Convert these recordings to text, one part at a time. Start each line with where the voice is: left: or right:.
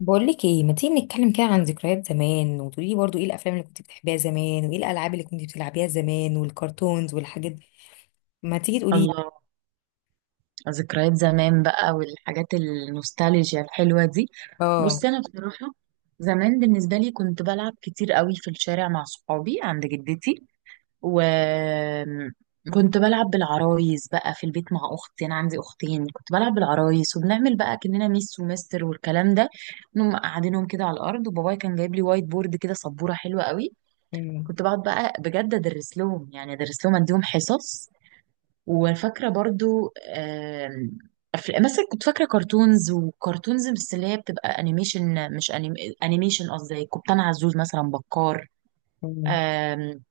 left: بقول لك ايه، ما تيجي نتكلم كده عن ذكريات زمان وتقولي لي برضو ايه الافلام اللي كنت بتحبيها زمان وايه الالعاب اللي كنت بتلعبيها زمان والكرتونز والحاجات دي؟ ما تيجي تقولي لي.
right: الله. ذكريات زمان بقى والحاجات النوستالجيا الحلوة دي.
left: اه.
right: بصي أنا بصراحة، زمان بالنسبة لي كنت بلعب كتير قوي في الشارع مع صحابي عند جدتي، وكنت بلعب بالعرايس بقى في البيت مع أختي. أنا عندي أختين، كنت بلعب بالعرايس وبنعمل بقى كأننا ميس ومستر والكلام ده. نقوم قاعدينهم كده على الأرض، وبابايا كان جايب لي وايت بورد كده، سبورة حلوة قوي.
left: مم،
right: كنت بقعد بقى بجد أدرس لهم، يعني أدرس لهم أديهم حصص. وفاكرة برضو مثلا كنت فاكرة كرتونز، وكرتونز بس اللي هي بتبقى انيميشن، مش انيميشن قصدي، كابتن عزوز مثلا، بكار.
left: مم،
right: آم،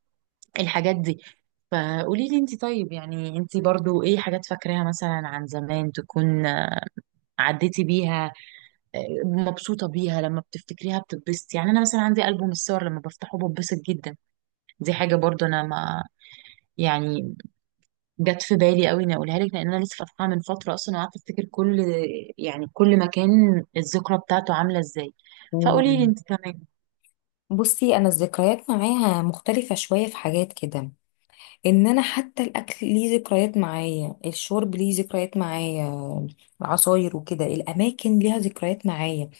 right: الحاجات دي. فقولي لي انت، طيب يعني انت برضو ايه حاجات فاكراها مثلا عن زمان، تكون عديتي بيها، آه، مبسوطة بيها، لما بتفتكريها بتتبسطي، يعني انا مثلا عندي ألبوم الصور، لما بفتحه بتبسط جدا. دي حاجة برضو انا، ما يعني، جت في بالي قوي اني اقولها لك، لان انا لسه فاتحاها من فتره اصلا، وقعدت افتكر كل، يعني كل مكان الذكرى بتاعته عامله ازاي. فقولي لي
left: مم.
right: انت كمان.
left: بصي، انا الذكريات معايا مختلفة شوية في حاجات كده. ان انا حتى الاكل ليه ذكريات معايا، الشرب ليه ذكريات معايا، العصاير وكده، الاماكن ليها ذكريات معايا.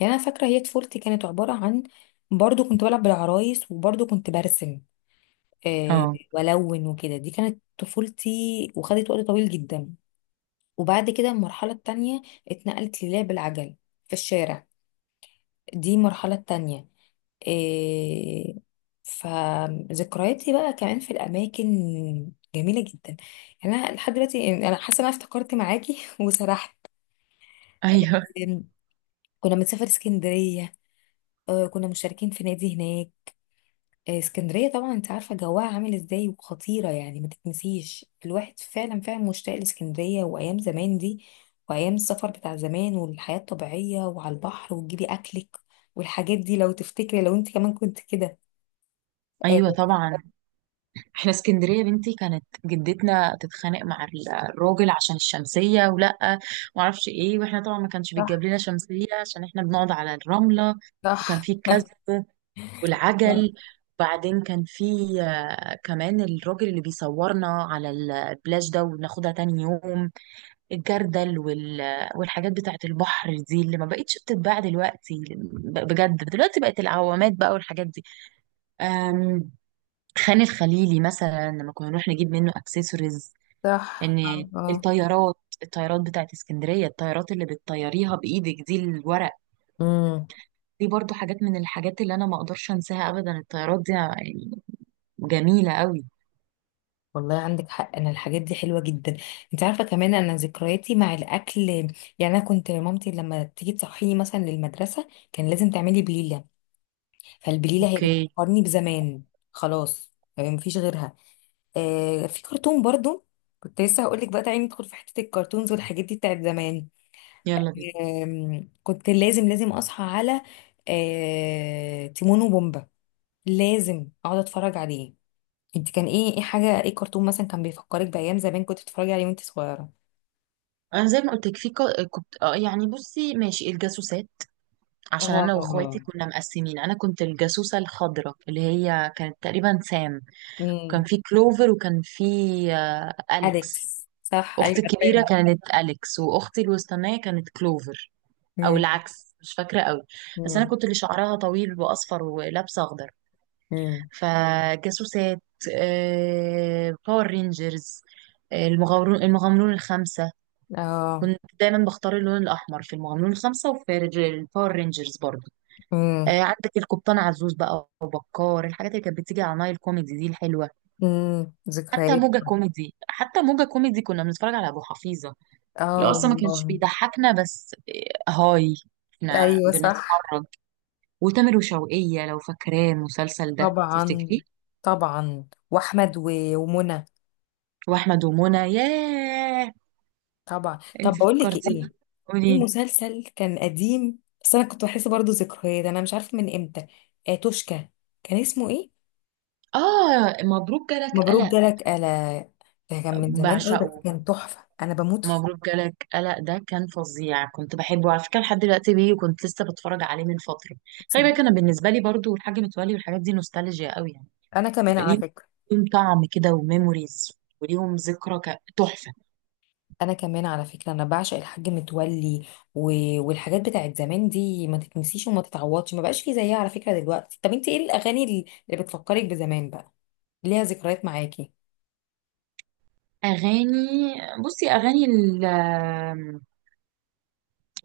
left: يعني انا فاكرة هي طفولتي كانت عبارة عن برضو كنت بلعب بالعرايس وبرضو كنت برسم،
right: اه.
left: والون وكده. دي كانت طفولتي وخدت وقت طويل جدا. وبعد كده المرحله التانية اتنقلت للعب العجل في الشارع، دي المرحله التانية. آه، فذكرياتي بقى كمان في الاماكن، جميله جدا. يعني انا لحد دلوقتي، يعني انا حاسه ان انا افتكرت معاكي وسرحت.
right: ايوه،
left: آم، كنا بنسافر اسكندريه، كنا مشتركين في نادي هناك. اسكندرية طبعا انت عارفة جواها عامل ازاي وخطيرة، يعني ما تتنسيش. الواحد فعلا فعلا مشتاق لاسكندرية وايام زمان دي، وايام السفر بتاع زمان والحياة الطبيعية وعلى البحر وتجيبي اكلك والحاجات دي. لو تفتكري، لو انت كمان كنت كده. آه.
right: ايوه طبعا. احنا اسكندريه يا بنتي، كانت جدتنا تتخانق مع الراجل عشان الشمسيه، ولا معرفش ايه، واحنا طبعا ما كانش
left: صح.
right: بيتجاب لنا شمسيه عشان احنا بنقعد على الرمله. وكان
left: صح.
right: في الكذب،
left: آه.
right: والعجل، وبعدين كان في كمان الراجل اللي بيصورنا على البلاش ده وناخدها تاني يوم، الجردل، والحاجات بتاعت البحر دي اللي ما بقتش بتتباع دلوقتي، بجد دلوقتي بقت العوامات بقى والحاجات دي. أم... خان الخليلي مثلا، لما كنا نروح نجيب منه اكسسوارز.
left: صح،
right: ان
left: اه، آه.
right: الطيارات الطيارات بتاعت اسكندرية، الطيارات اللي بتطيريها بإيدك دي، الورق.
left: امم.
right: دي برضو حاجات من الحاجات اللي انا ما اقدرش انساها ابدا، الطيارات دي يعني جميلة قوي.
left: والله عندك حق، انا الحاجات دي حلوه جدا. انت عارفه كمان انا ذكرياتي مع الاكل، يعني انا كنت مامتي لما تيجي تصحيني مثلا للمدرسه كان لازم تعملي بليله، فالبليله هي
right: اوكي.
left: بتفكرني بزمان، خلاص يعني مفيش غيرها. آه، في كرتون برضو كنت لسه هقول لك بقى، تعالي ندخل في حته الكرتونز والحاجات دي بتاعت زمان.
right: يلا بينا.
left: كنت لازم اصحى على آه تيمون وبومبا، لازم اقعد اتفرج عليه. انت كان ايه، ايه حاجه، ايه كرتون مثلا كان بيفكرك بايام زمان كنت بتتفرجي عليه وانت صغيره؟
right: انا زي ما قلت لك، كنت يعني، بصي ماشي، الجاسوسات. عشان انا واخواتي
left: اه.
right: كنا مقسمين، انا كنت الجاسوسة الخضراء اللي هي كانت تقريبا سام، وكان
left: امم.
right: في كلوفر، وكان في آه، اليكس.
left: اليكس، صح، ايوه
right: اختي الكبيرة
left: عارفاه.
right: كانت اليكس، واختي الوسطانية كانت كلوفر، او
left: امم.
right: العكس، مش فاكرة قوي. بس انا
left: امم.
right: كنت اللي شعرها طويل واصفر ولابسة اخضر،
left: امم.
right: فجاسوسات، باور رينجرز، المغامرون الخمسة.
left: اه.
right: كنت دايما بختار اللون الأحمر في المغامرون الخمسة وفي الباور رينجرز برضه.
left: امم.
right: عندك القبطان عزوز بقى، وبكار، الحاجات اللي كانت بتيجي على نايل كوميدي دي الحلوه.
left: امم،
right: حتى
left: ذكريات.
right: موجة كوميدي، كنا بنتفرج على ابو حفيظه، اللي هو
left: اه
right: اصلا ما كانش
left: والله.
right: بيضحكنا، بس هاي، احنا
left: ايوه صح.
right: بنتفرج. وتامر وشوقية، لو فاكراه المسلسل ده،
left: طبعا.
right: تفتكريه؟
left: طبعا، واحمد ومنى.
right: واحمد ومنى، ياه.
left: طبعا.
right: انت
left: طب بقول لك
right: فكرتيني،
left: ايه، في
right: قولي.
left: مسلسل كان قديم بس انا كنت بحس برضو ذكريات، انا مش عارفه من امتى. توشكا، كان اسمه ايه؟
right: اه، مبروك جالك
left: مبروك
right: قلق.
left: جالك قلا، ده كان من زمان قوي بس
right: بعشقه.
left: كان تحفه، انا بموت فيه.
right: مبروك جالك قلق ده كان فظيع، كنت بحبه على فكرة، لحد دلوقتي بيه، وكنت لسه بتفرج عليه من فترة. خلي بالك
left: تصدق؟
right: أنا بالنسبة لي برضو الحاج متولي والحاجات دي نوستالجيا قوي، يعني
left: انا كمان على
right: ليهم
left: فكره.
right: ليهم طعم كده وميموريز، وليهم ذكرى تحفة.
left: انا كمان على فكره، انا بعشق الحاج متولي. و... والحاجات بتاعت زمان دي ما تتنسيش وما تتعوضش، ما بقاش في زيها على فكره دلوقتي. طب انت ايه الاغاني اللي اللي بتفكرك بزمان بقى، ليها ذكريات معاكي؟
right: أغاني، بصي أغاني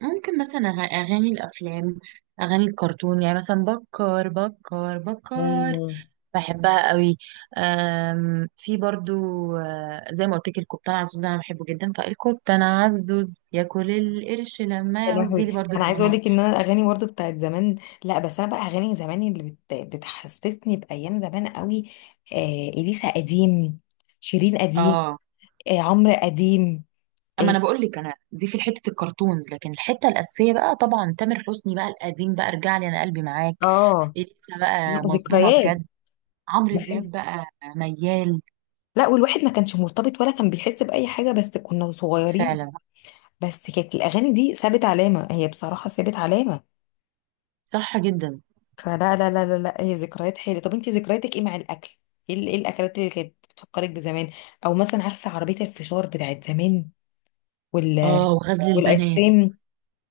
right: ممكن مثلا، أغاني الأفلام، أغاني الكرتون، يعني مثلا بكر بكر بكر،
left: مم.
right: بحبها قوي. في برضو، زي ما قلت لك الكبتان عزوز ده انا بحبه جدا، فالكبتان عزوز ياكل القرش لما
left: يا
right: يعوز، دي
left: لهوي.
right: لي برضو
left: انا عايزه اقول
right: الاغنيه.
left: لك ان انا الاغاني برضه بتاعت زمان، لا، بس انا بقى اغاني زمان اللي بتحسسني بايام زمان قوي. اليسا قديم، شيرين قديم،
right: اه.
left: عمرو قديم.
right: اما
left: اه.
right: انا بقول لك، انا دي في حته الكرتونز، لكن الحته الاساسيه بقى طبعا تامر حسني بقى القديم بقى، ارجع لي انا قلبي معاك،
left: آه،
right: لسه
left: لا،
right: بقى مصدومه
left: ذكريات.
right: بجد. عمرو دياب بقى، ميال.
left: لا، والواحد ما كانش مرتبط ولا كان بيحس بأي حاجة، بس كنا صغيرين،
right: فعلا.
left: بس كانت الأغاني دي سابت علامة، هي بصراحة سابت علامة.
right: صح جدا.
left: فلا لا لا لا لا، هي ذكريات حلوة. طب انت ذكرياتك ايه مع الأكل؟ ايه إيه الأكلات اللي كانت بتفكرك بزمان؟ أو مثلا عارفة عربية الفشار بتاعت زمان وال
right: اه، وغزل
left: والآيس
right: البنات،
left: كريم؟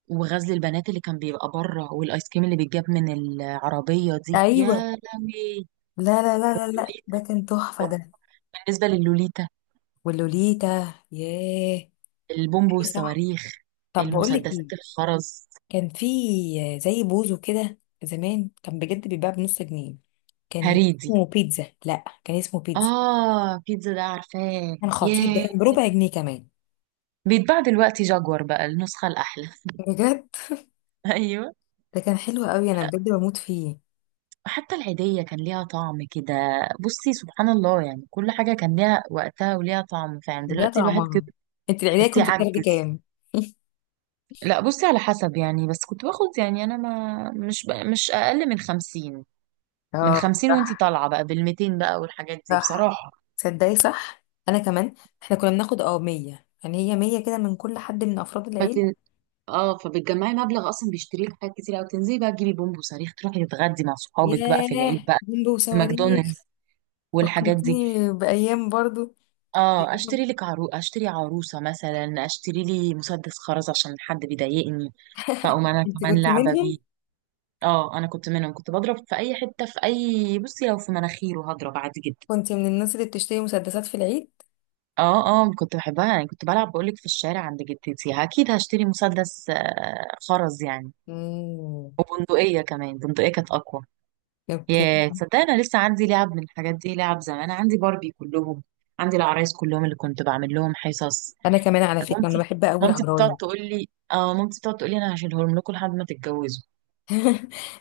right: وغزل البنات اللي كان بيبقى بره، والايس كريم اللي بيتجاب من العربيه دي، يا
left: أيوه.
right: لهوي.
left: لا لا لا لا لا، ده
right: واللوليتا.
left: كان تحفة
right: طب
left: ده.
right: بالنسبه للوليتا،
left: واللوليتا. ياه.
right: البومب
left: إيه صح.
right: والصواريخ،
left: طب بقول لك
right: المسدسات
left: ايه،
right: الخرز،
left: كان في زي بوزو كده زمان، كان بجد بيتباع بنص جنيه، كان
right: هريدي.
left: اسمه بيتزا. لا، كان اسمه بيتزا،
right: اه، بيتزا ده عارفاه،
left: كان خطير ده،
right: ياه.
left: كان بربع جنيه كمان.
right: بيتباع دلوقتي جاكور بقى، النسخه الاحلى.
left: بجد
right: ايوه.
left: ده كان حلو قوي، انا بجد بموت فيه.
right: حتى العيديه كان ليها طعم كده. بصي سبحان الله، يعني كل حاجه كان ليها وقتها وليها طعم فعلا،
left: ليها
right: دلوقتي الواحد كده
left: طعمها. انت العيدية
right: تحسيه
left: كنت بتاخدي
right: عجز.
left: كام؟
right: لا بصي، على حسب يعني، بس كنت باخد يعني، انا ما مش بقى مش اقل من 50. من
left: اه
right: خمسين وانتي
left: صح.
right: طالعه بقى بالـ200 بقى، والحاجات دي
left: صح.
right: بصراحه.
left: تصدقي؟ صح. انا كمان، احنا كنا بناخد اه 100، يعني هي 100 كده من كل حد من افراد
right: فتن...
left: العيله.
right: اه فبتجمعي مبلغ اصلا بيشتري لك حاجات كتير قوي، تنزلي بقى تجيبي بومب وصريخ، تروحي تتغدي مع صحابك بقى
left: ياه،
right: في العيد بقى
left: جنبه
right: في ماكدونالدز
left: وصواريخ.
right: والحاجات دي.
left: فكرتني بايام برضو.
right: اه اشتري عروسه مثلا، اشتري لي مسدس خرز عشان حد بيضايقني، فاقوم انا
left: انت
right: كمان
left: كنت
right: لعبه
left: منهم،
right: بيه. اه، انا كنت منهم، كنت بضرب في اي حته، في اي بصي لو في مناخيره هضرب عادي جدا.
left: كنت من الناس اللي بتشتري مسدسات في العيد؟
right: اه اه، كنت بحبها يعني، كنت بلعب بقولك في الشارع عند جدتي، اكيد هشتري مسدس خرز يعني.
left: امم.
right: وبندقية كمان، بندقية كانت اقوى.
left: اوكي.
right: يا تصدقني، انا لسه عندي لعب من الحاجات دي، لعب زمان، عندي باربي كلهم، عندي العرايس كلهم اللي كنت بعمل لهم حصص.
left: انا كمان على فكره انا
right: مامتي
left: بحب قوي
right: مامتي بتقعد
left: العرايس
right: تقول لي، انا هشيلهم لكم لحد ما تتجوزوا.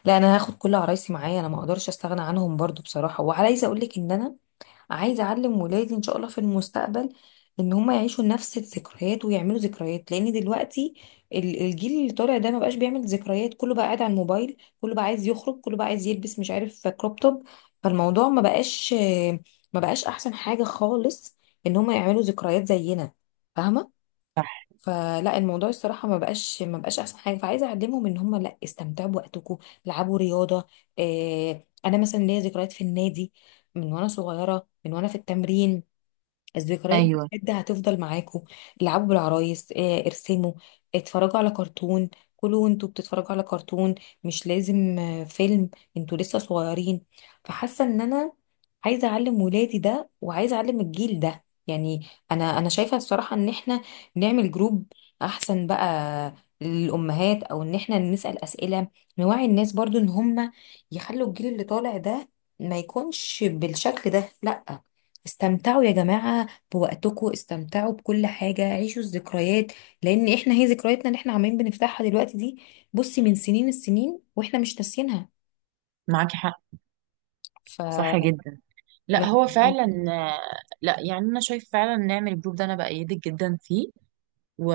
left: لا، انا هاخد كل عرايسي معايا، انا ما اقدرش استغنى عنهم برضو بصراحه. وعايزه اقول لك ان انا عايزه اعلم ولادي ان شاء الله في المستقبل، ان هم يعيشوا نفس الذكريات ويعملوا ذكريات، لان دلوقتي الجيل اللي طالع ده ما بقاش بيعمل ذكريات، كله بقى قاعد على الموبايل، كله بقى عايز يخرج، كله بقى عايز يلبس مش عارف كروب توب. فالموضوع ما بقاش احسن حاجه خالص، ان هم يعملوا ذكريات زينا، فاهمه؟
right: صح.
left: فلا، الموضوع الصراحه ما بقاش احسن حاجه. فعايزه اعلمهم ان هم لا، استمتعوا بوقتكم، العبوا رياضه. إيه، انا مثلا ليا ذكريات في النادي من وانا صغيره، من وانا في التمرين، الذكريات دي
right: ايوه.
left: بجد هتفضل معاكوا. العبوا بالعرايس، ارسموا، اتفرجوا على كرتون، كلوا وانتوا بتتفرجوا على كرتون، مش لازم فيلم، انتوا لسه صغيرين. فحاسه ان انا عايزه اعلم ولادي ده، وعايزه اعلم الجيل ده. يعني انا، انا شايفه الصراحه ان احنا نعمل جروب احسن بقى للامهات، او ان احنا نسال اسئله، نوعي الناس برضو ان هم يخلوا الجيل اللي طالع ده ما يكونش بالشكل ده. لا، استمتعوا يا جماعة بوقتكم، استمتعوا بكل حاجة، عيشوا الذكريات، لأن احنا هي ذكرياتنا اللي احنا عمالين بنفتحها دلوقتي دي بصي من سنين السنين واحنا مش ناسيينها.
right: معاكي حق.
left: ف
right: صح جدا. لا
left: مه-
right: هو فعلا. آه، لا يعني، انا شايف فعلا نعمل الجروب ده، انا بأيدك جدا فيه. و...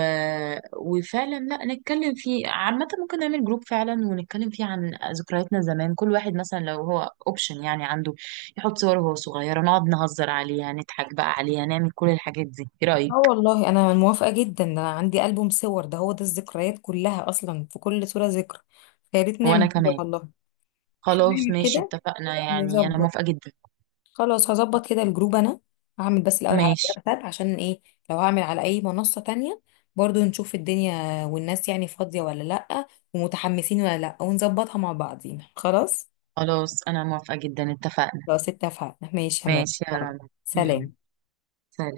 right: وفعلا لا، نتكلم فيه عامة، ممكن نعمل جروب فعلا ونتكلم فيه عن ذكرياتنا زمان، كل واحد مثلا لو هو اوبشن يعني عنده، يحط صوره وهو صغير، نقعد نهزر عليها، نضحك بقى عليها، نعمل كل الحاجات دي. ايه
left: اه
right: رأيك؟
left: والله انا موافقة جدا، ده انا عندي ألبوم صور، ده هو ده الذكريات كلها اصلا، في كل صورة ذكر، فيا ريت
right: وانا
left: نعمل كده
right: كمان.
left: والله. احنا
right: خلاص
left: نعمل
right: ماشي،
left: كده،
right: اتفقنا، يعني انا
left: نظبط.
right: موافقة جدا.
left: خلاص، هظبط كده الجروب. انا هعمل بس الاول على
right: ماشي.
left: الواتساب، عشان ايه، لو هعمل على اي منصة تانية برضو نشوف الدنيا والناس يعني فاضية ولا لأ، ومتحمسين ولا لأ، ونظبطها مع بعضينا. خلاص،
right: خلاص انا موافقة جدا، اتفقنا.
left: خلاص اتفقنا، ماشي يا مريم،
right: ماشي يا رنا. يلا،
left: سلام.
right: سلام.